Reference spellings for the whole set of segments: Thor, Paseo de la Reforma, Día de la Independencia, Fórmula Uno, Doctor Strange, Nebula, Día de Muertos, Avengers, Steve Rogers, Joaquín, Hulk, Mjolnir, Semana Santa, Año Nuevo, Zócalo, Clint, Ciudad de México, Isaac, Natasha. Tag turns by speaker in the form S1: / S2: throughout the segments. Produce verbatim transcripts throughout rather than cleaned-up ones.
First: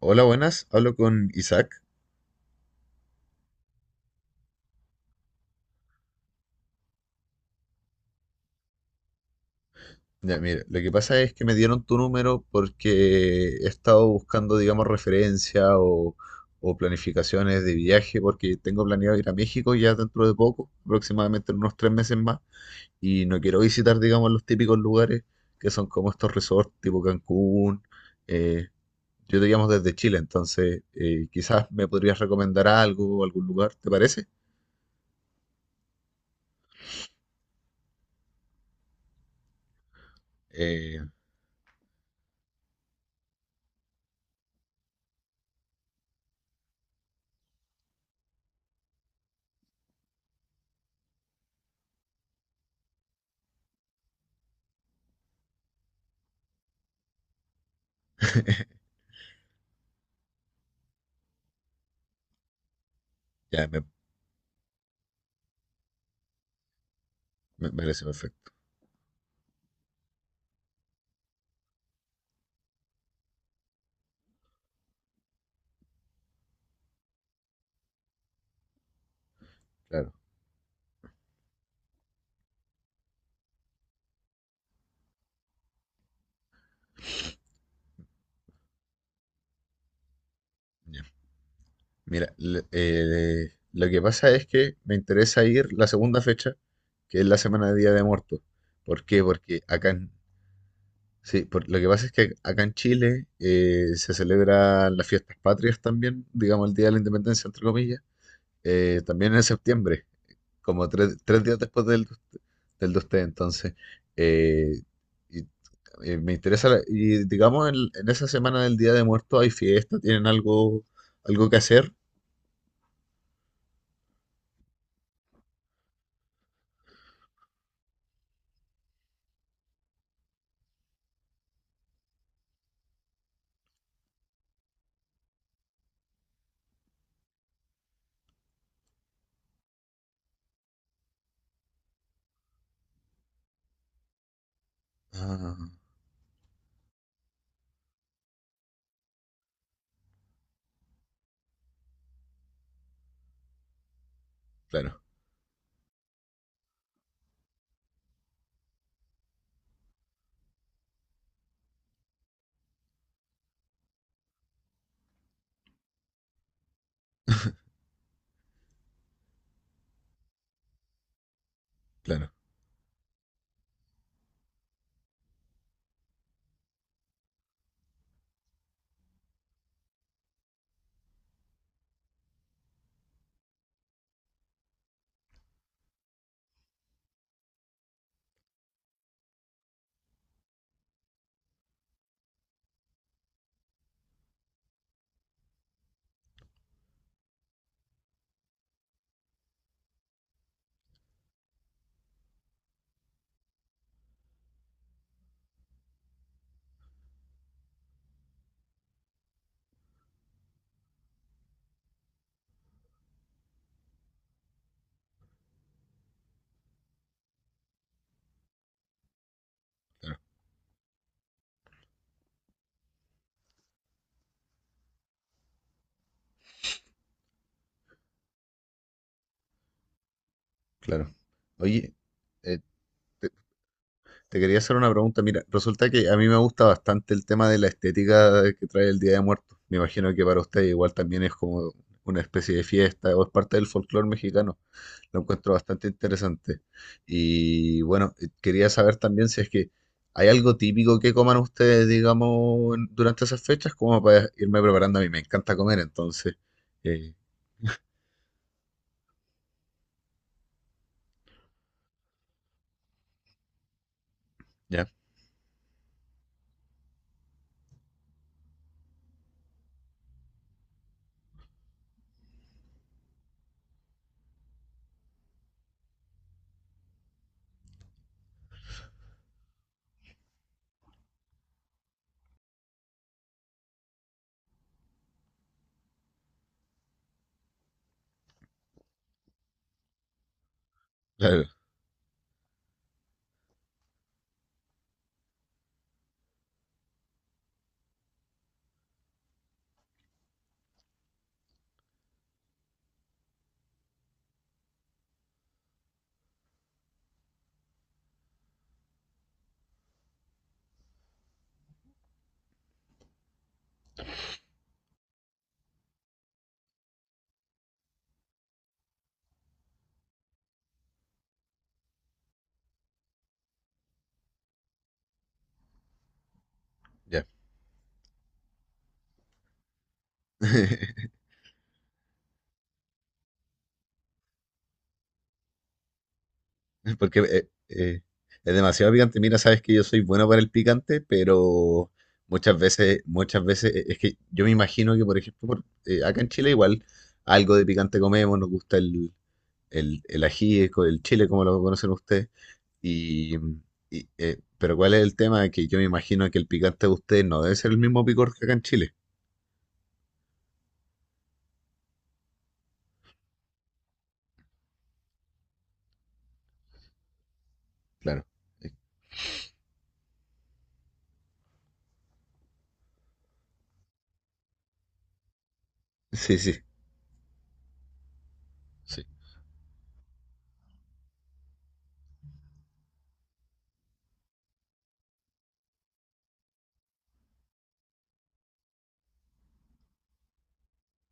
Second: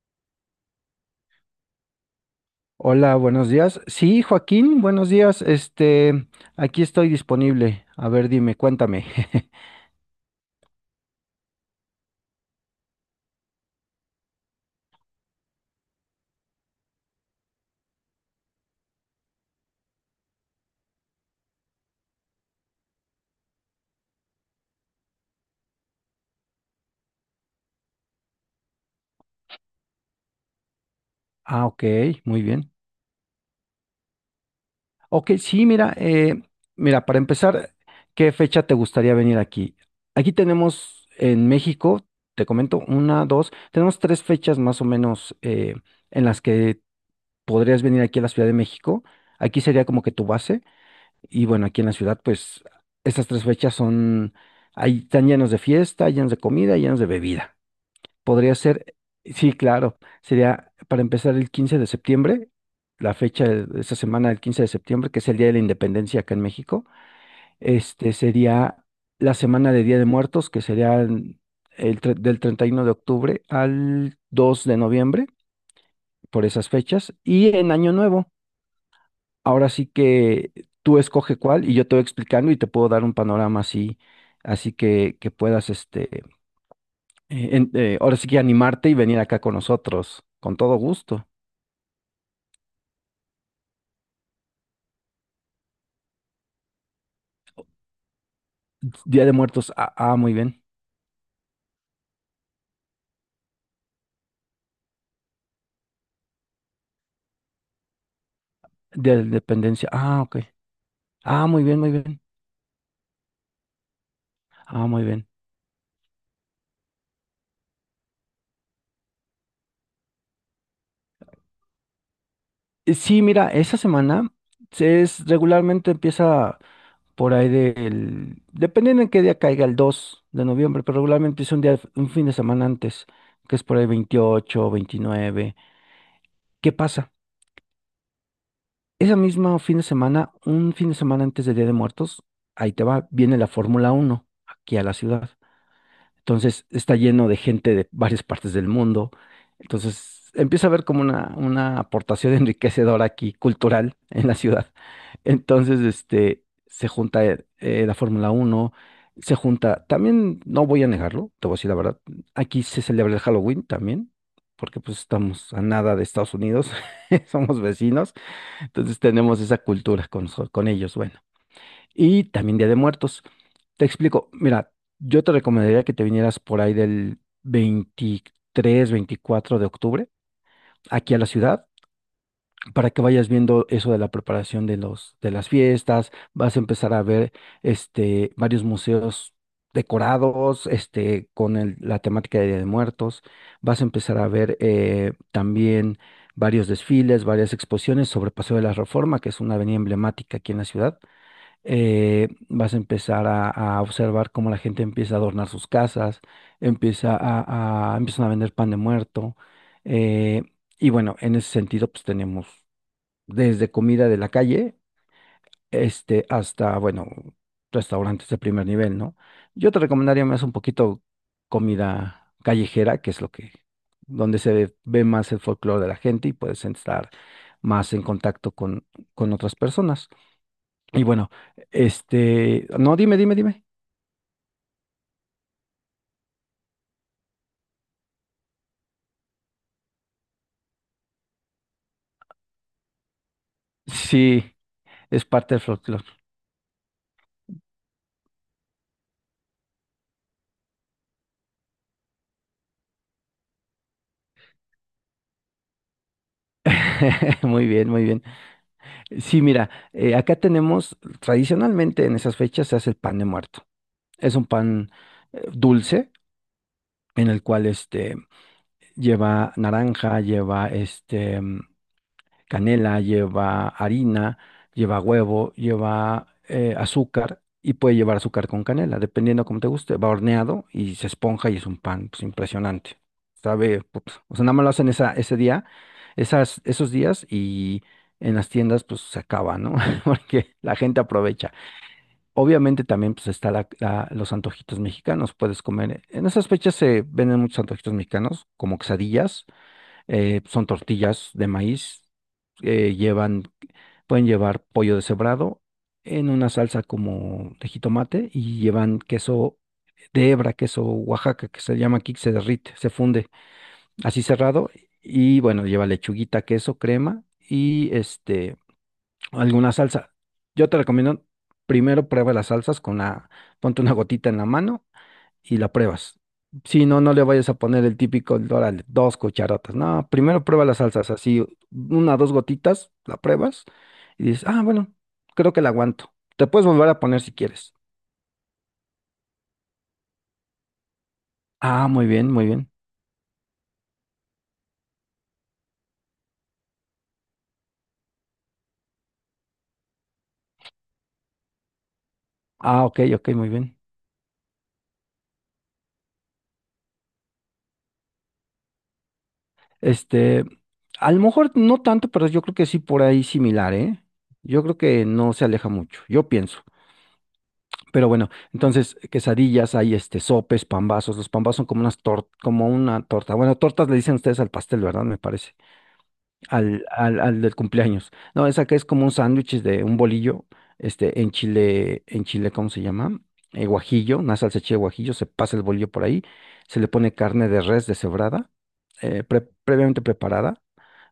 S1: Hola, buenas. Hablo con Isaac.
S2: Hola, buenos días. Sí, Joaquín, buenos días. Este, aquí estoy disponible. A ver, dime, cuéntame.
S1: Ya, mire, lo que pasa es que me dieron tu número porque he estado buscando, digamos, referencia o, o planificaciones de viaje porque tengo planeado ir a México ya dentro de poco, aproximadamente en unos tres meses más, y no quiero visitar, digamos, los típicos lugares que son como estos resorts tipo Cancún. eh, yo te llamo desde Chile, entonces eh,
S2: Ah,
S1: quizás
S2: ok,
S1: me podrías
S2: muy
S1: recomendar
S2: bien.
S1: algo, algún lugar, ¿te parece?
S2: Ok, sí, mira, eh, mira, para empezar, ¿qué fecha te gustaría venir aquí? Aquí
S1: Eh,
S2: tenemos en México, te comento, una, dos, tenemos tres fechas más o menos eh, en las que podrías venir aquí a la Ciudad de México. Aquí sería como que tu base. Y bueno, aquí en la ciudad, pues estas tres fechas son, ahí están llenos de fiesta, llenos de comida, llenos de bebida. Podría ser, sí, claro, sería para empezar el quince de septiembre, la fecha
S1: ya,
S2: de
S1: me,
S2: de esta semana del quince de septiembre, que es el Día de la Independencia acá en México.
S1: me parece
S2: Este
S1: perfecto,
S2: sería la semana de Día de Muertos, que sería el tre- del treinta y uno de octubre al dos de noviembre, por esas fechas. Y en Año Nuevo. Ahora sí
S1: claro.
S2: que tú escoge cuál y yo te voy explicando y te puedo dar un panorama así, así que, que puedas, este, eh, en- eh, ahora sí que animarte y venir acá con nosotros, con todo
S1: Ya.
S2: gusto.
S1: Mira, le- eh, lo que pasa es que me interesa ir la segunda fecha, que es la semana de Día de Muertos. ¿Por qué?
S2: Día de
S1: Porque
S2: Muertos,
S1: acá
S2: ah,
S1: en,
S2: ah, muy bien.
S1: sí, por- lo que pasa es que acá en Chile eh, se celebran las fiestas patrias también, digamos el Día de la Independencia, entre comillas, eh,
S2: Día de la
S1: también en
S2: Independencia,
S1: septiembre,
S2: ah, ok.
S1: como tres, tres
S2: Ah,
S1: días
S2: muy bien,
S1: después
S2: muy
S1: del,
S2: bien.
S1: del de usted. Entonces, eh,
S2: Ah, muy bien.
S1: y, eh, me interesa, la- y digamos en, en esa semana del Día de Muertos hay fiesta, tienen algo, algo que hacer.
S2: Eh, Sí, mira, esa semana se es regularmente empieza por ahí del, dependiendo en qué día caiga, el dos de noviembre, pero regularmente es un día, un fin de semana antes, que es por ahí veintiocho, veintinueve. ¿Qué pasa? Ese mismo fin de semana, un fin de semana antes del Día de Muertos, ahí te va, viene la Fórmula Uno aquí a la ciudad.
S1: Ah,
S2: Entonces está lleno de gente de varias partes del mundo. Entonces empieza a haber como una, una aportación enriquecedora aquí, cultural, en la ciudad.
S1: claro.
S2: Entonces, este, se junta eh, eh, la Fórmula Uno, se junta, también no voy a negarlo, te voy a decir la verdad, aquí se celebra el Halloween también, porque pues estamos a nada de Estados Unidos, somos vecinos. Entonces tenemos esa cultura con, so- con ellos, bueno. Y
S1: Claro,
S2: también Día de Muertos. Te explico, mira, yo te recomendaría que te vinieras por ahí del veintitrés, veinticuatro de octubre aquí a la ciudad para que vayas viendo eso de la preparación de los, de las fiestas, vas a empezar a ver este, varios museos decorados, este, con el- la temática de Día de Muertos, vas a empezar a ver eh, también varios desfiles, varias exposiciones sobre Paseo de la Reforma, que es una avenida emblemática aquí en la ciudad. Eh, vas a empezar a, a observar cómo la gente empieza a adornar sus casas, empieza a, a- empiezan a vender pan de muerto. eh, y bueno, en ese sentido, pues tenemos desde comida de la calle, este, hasta, bueno, restaurantes de primer nivel, ¿no? Yo te
S1: claro,
S2: recomendaría más un poquito comida callejera, que es lo que, donde se ve más el folclore de la gente y puedes estar más en contacto con, con otras personas. Y
S1: claro.
S2: bueno,
S1: Oye, eh,
S2: este, no, dime, dime, dime.
S1: te quería hacer una pregunta. Mira, resulta que a mí me gusta bastante el tema de la estética que trae el Día de Muertos. Me imagino que para usted igual también es como una especie de fiesta o es parte del folclore
S2: Sí,
S1: mexicano. Lo
S2: es
S1: encuentro
S2: parte del
S1: bastante
S2: folclore.
S1: interesante. Y bueno, eh, quería saber también si es que hay algo típico que coman ustedes, digamos, en- durante esas fechas, como para irme preparando. A mí me encanta comer, entonces, eh,
S2: Muy bien, muy bien. Sí, mira, eh, acá tenemos, tradicionalmente en esas fechas se hace el pan de muerto. Es un
S1: ya,
S2: pan eh, dulce en el cual este lleva naranja, lleva este mm, canela, lleva harina, lleva huevo, lleva eh, azúcar y puede llevar azúcar con canela, dependiendo como te guste. Va horneado y se esponja y es un pan pues, impresionante. Sabe, put, o sea, nada más lo hacen esa, ese día, esas, esos días y en las tiendas pues se acaba, ¿no? Porque la gente
S1: claro,
S2: aprovecha. Obviamente también pues está la- la- los antojitos mexicanos, puedes comer. En esas fechas se venden muchos antojitos mexicanos, como quesadillas, eh, son tortillas de maíz, eh, llevan, pueden llevar pollo deshebrado en una salsa como de jitomate y llevan queso de hebra, queso Oaxaca, que se llama aquí, que se derrite, se funde así cerrado y bueno, lleva lechuguita, queso, crema y este alguna salsa. Yo te recomiendo, primero prueba las salsas con la, ponte una gotita en la mano y la pruebas. Si no, no le
S1: ya.
S2: vayas a poner el típico, órale, dos cucharotas. No, primero prueba las salsas, así, una, dos gotitas, la pruebas y dices, ah, bueno, creo que la aguanto. Te puedes volver a
S1: Porque
S2: poner si
S1: eh,
S2: quieres.
S1: eh, es demasiado picante. Mira, sabes que yo soy bueno para el picante,
S2: Ah,
S1: pero
S2: muy bien, muy
S1: muchas
S2: bien.
S1: veces, muchas veces, eh, es que yo me imagino que, por ejemplo, por- eh, acá en Chile igual algo de picante comemos, nos gusta el, el, el ají, co- el chile, como lo conocen ustedes.
S2: Ah, ok, ok,
S1: Y,
S2: muy bien.
S1: y, eh, pero ¿cuál es el tema? Que yo me imagino que el picante de ustedes no debe ser el mismo picor que acá en Chile.
S2: Este, a lo mejor no tanto, pero yo creo que sí por ahí similar, ¿eh? Yo creo que no se aleja mucho, yo pienso. Pero
S1: Claro.
S2: bueno,
S1: Eh,
S2: entonces quesadillas, hay este sopes, pambazos. Los pambazos son como unas tor- como una torta. Bueno, tortas le dicen ustedes al pastel, ¿verdad? Me parece.
S1: Sí, sí,
S2: Al, al, al del cumpleaños. No, esa que es
S1: sí.
S2: como un sándwich de un bolillo, este, en chile, en chile, ¿cómo se llama? Eh, guajillo, una salsa de chile guajillo, se pasa el bolillo por ahí, se le pone carne de res deshebrada, eh, pre- previamente preparada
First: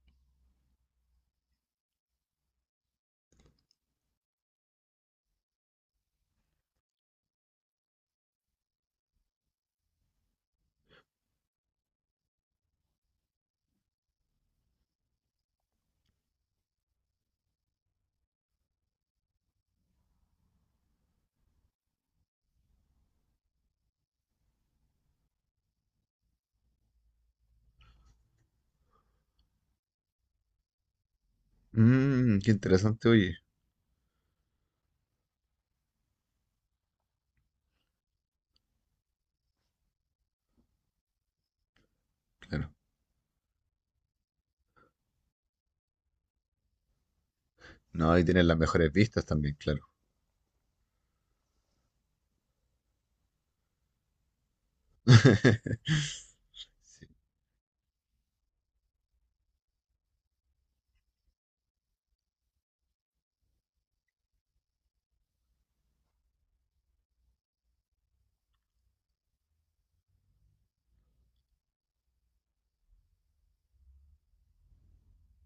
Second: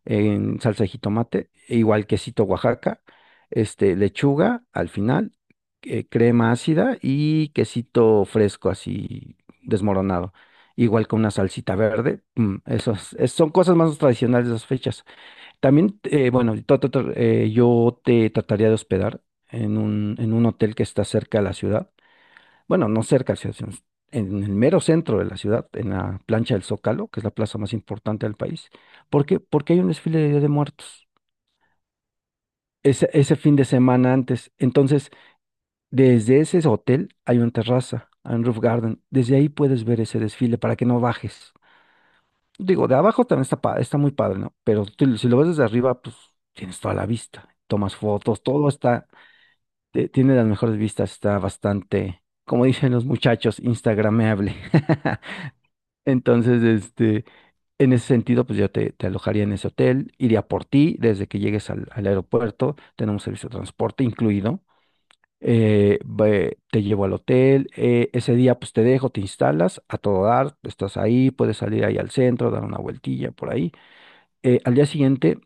S2: en salsa de jitomate, e igual quesito Oaxaca, este, lechuga al final, eh, crema ácida y quesito fresco así desmoronado. Igual con una salsita verde, mm, esos, es- son cosas más tradicionales de esas fechas. También, eh, bueno, to- to- to- eh, yo te trataría de hospedar en un, en un hotel que está cerca de la ciudad, bueno, no cerca, sino en el mero centro de la ciudad, en la plancha del Zócalo, que es la plaza más importante del país. ¿Por qué? Porque hay un desfile de Día de Muertos
S1: Mmm, qué interesante,
S2: ese,
S1: oye.
S2: ese fin de semana antes. Entonces, desde ese hotel hay una terraza, hay un roof garden. Desde ahí puedes ver ese desfile para que no bajes.
S1: Claro.
S2: Digo, de abajo también está, pa- está muy padre, ¿no? Pero tú- si lo ves desde arriba, pues tienes toda la vista. Tomas
S1: No, ahí
S2: fotos,
S1: tienen las
S2: todo
S1: mejores
S2: está,
S1: vistas también, claro.
S2: te- tiene las mejores vistas, está bastante, como dicen los muchachos, instagrameable. Entonces, este, en ese sentido, pues yo te, te alojaría en ese hotel, iría por ti desde que llegues al, al aeropuerto, tenemos servicio de transporte incluido, eh, ve- te llevo al hotel, eh, ese día pues te dejo, te instalas a todo dar, estás ahí, puedes salir ahí al centro, dar una vueltilla por ahí. Eh, al día siguiente,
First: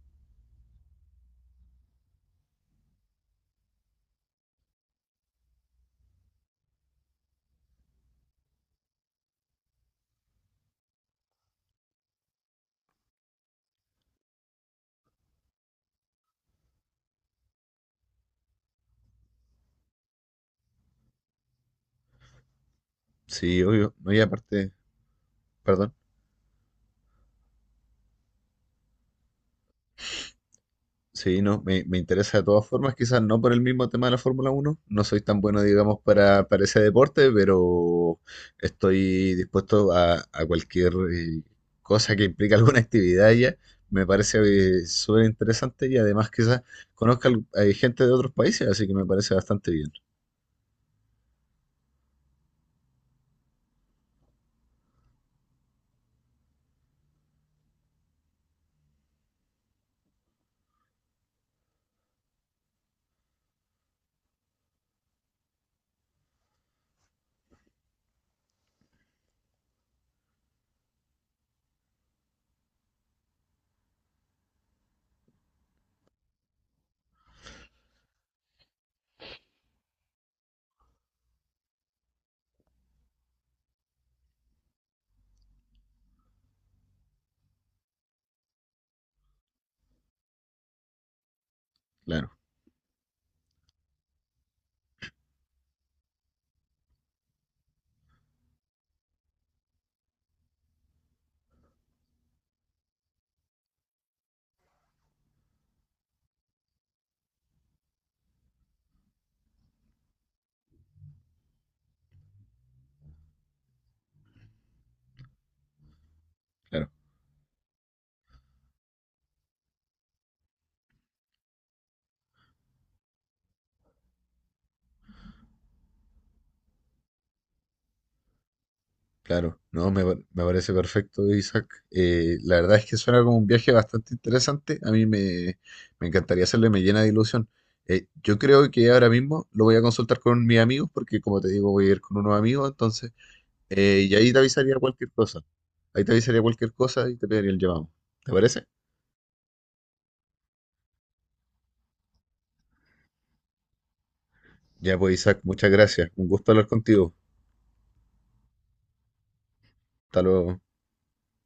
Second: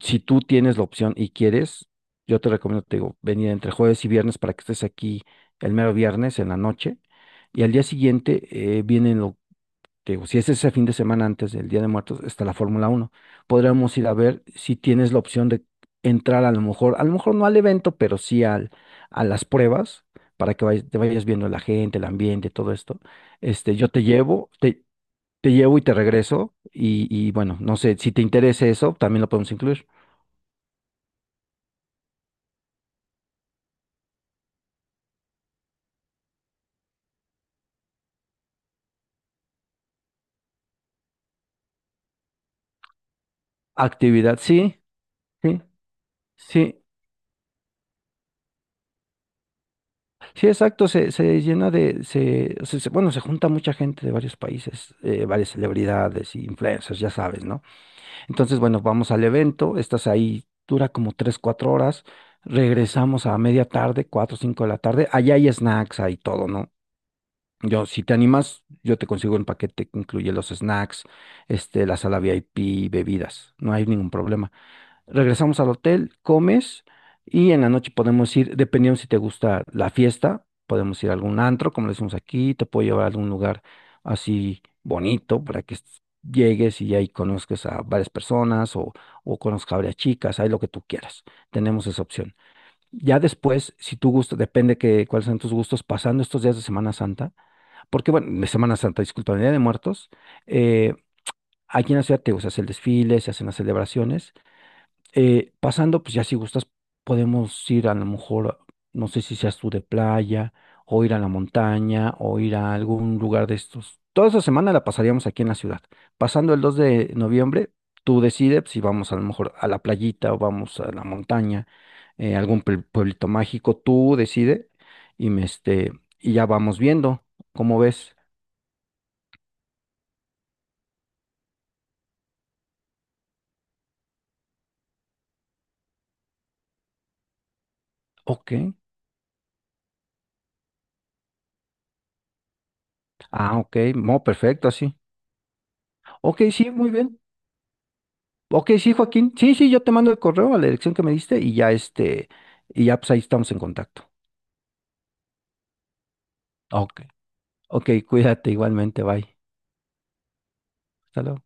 S2: si tú tienes la opción y quieres, yo te recomiendo, te digo, venir entre jueves y viernes para que estés aquí el mero viernes en la noche. Y al día siguiente eh, vienen te digo, si es ese fin de semana antes del Día de Muertos, está la Fórmula Uno. Podríamos ir a ver si tienes la opción de entrar a lo mejor, a lo mejor no al evento, pero sí al, a las pruebas, para que vayas- te vayas viendo la gente, el ambiente, todo esto.
S1: Sí,
S2: Este, yo
S1: obvio.
S2: te
S1: No, y
S2: llevo,
S1: aparte,
S2: te, te llevo y
S1: perdón.
S2: te regreso. Y, y bueno, no sé, si te interesa eso, también lo podemos incluir.
S1: Sí, no, me, me interesa de todas formas, quizás no por el mismo tema de la Fórmula Uno. No soy tan bueno, digamos, para, para ese deporte, pero estoy dispuesto a, a cualquier eh, cosa que implique alguna actividad ya. Me parece
S2: Actividad, sí,
S1: eh, súper
S2: sí,
S1: interesante y además quizás
S2: sí.
S1: conozca al- hay gente de otros países, así que me parece bastante bien.
S2: Sí, exacto, se, se llena de, se, se- se- bueno, se junta mucha gente de varios países, eh, varias celebridades, influencers, ya sabes, ¿no? Entonces, bueno, vamos al evento, estás ahí, dura como tres, cuatro horas, regresamos a media tarde, cuatro, cinco de la tarde, allá hay snacks, hay todo, ¿no? Yo, si te animas, yo te consigo el paquete que incluye los snacks, este, la sala VIP, bebidas, no hay ningún problema. Regresamos al hotel, comes y en la noche podemos ir, dependiendo si te gusta la fiesta, podemos ir a algún antro, como le decimos aquí, te puedo llevar a algún lugar así bonito para que est- llegues y ahí conozcas a varias personas o, o conozcas a varias chicas, ahí lo que tú quieras. Tenemos esa
S1: Claro,
S2: opción. Ya después, si tú gustas, depende que cuáles sean tus gustos, pasando estos días de Semana Santa, porque bueno, de Semana Santa, disculpa, de Día de Muertos, eh, aquí en la ciudad te, digo, se hace el desfile, se hacen las celebraciones eh, pasando, pues ya si gustas, podemos ir a lo mejor, no sé si seas tú de playa, o ir a la montaña, o ir a algún lugar de estos. Toda esa semana la pasaríamos aquí en la ciudad. Pasando el dos
S1: claro.
S2: de noviembre, tú decides si vamos a lo mejor a la playita o vamos a la montaña, eh, algún pue- pueblito mágico, tú decides y, me, este, y ya vamos viendo, ¿cómo ves?
S1: Claro, no, me, pa- me parece perfecto, Isaac. Eh, la verdad es que suena como un viaje bastante interesante. A mí me, me encantaría hacerle, me llena de ilusión. Eh, yo
S2: Ok,
S1: creo que ahora mismo lo voy a consultar con mis amigos, porque como te digo, voy a ir con unos amigos, entonces,
S2: ah, ok,
S1: eh, y
S2: no,
S1: ahí te
S2: perfecto,
S1: avisaría
S2: así.
S1: cualquier cosa. Ahí te avisaría
S2: Ok, sí,
S1: cualquier
S2: muy
S1: cosa y
S2: bien.
S1: te pediría el llamado. ¿Te parece?
S2: Ok, sí, Joaquín. Sí, sí, yo te mando el correo a la dirección que me diste y ya este, y ya pues ahí estamos en contacto.
S1: Ya pues, Isaac, muchas gracias. Un gusto hablar
S2: Ok.
S1: contigo.
S2: Ok, cuídate igualmente, bye.
S1: Hasta luego.
S2: Hasta luego.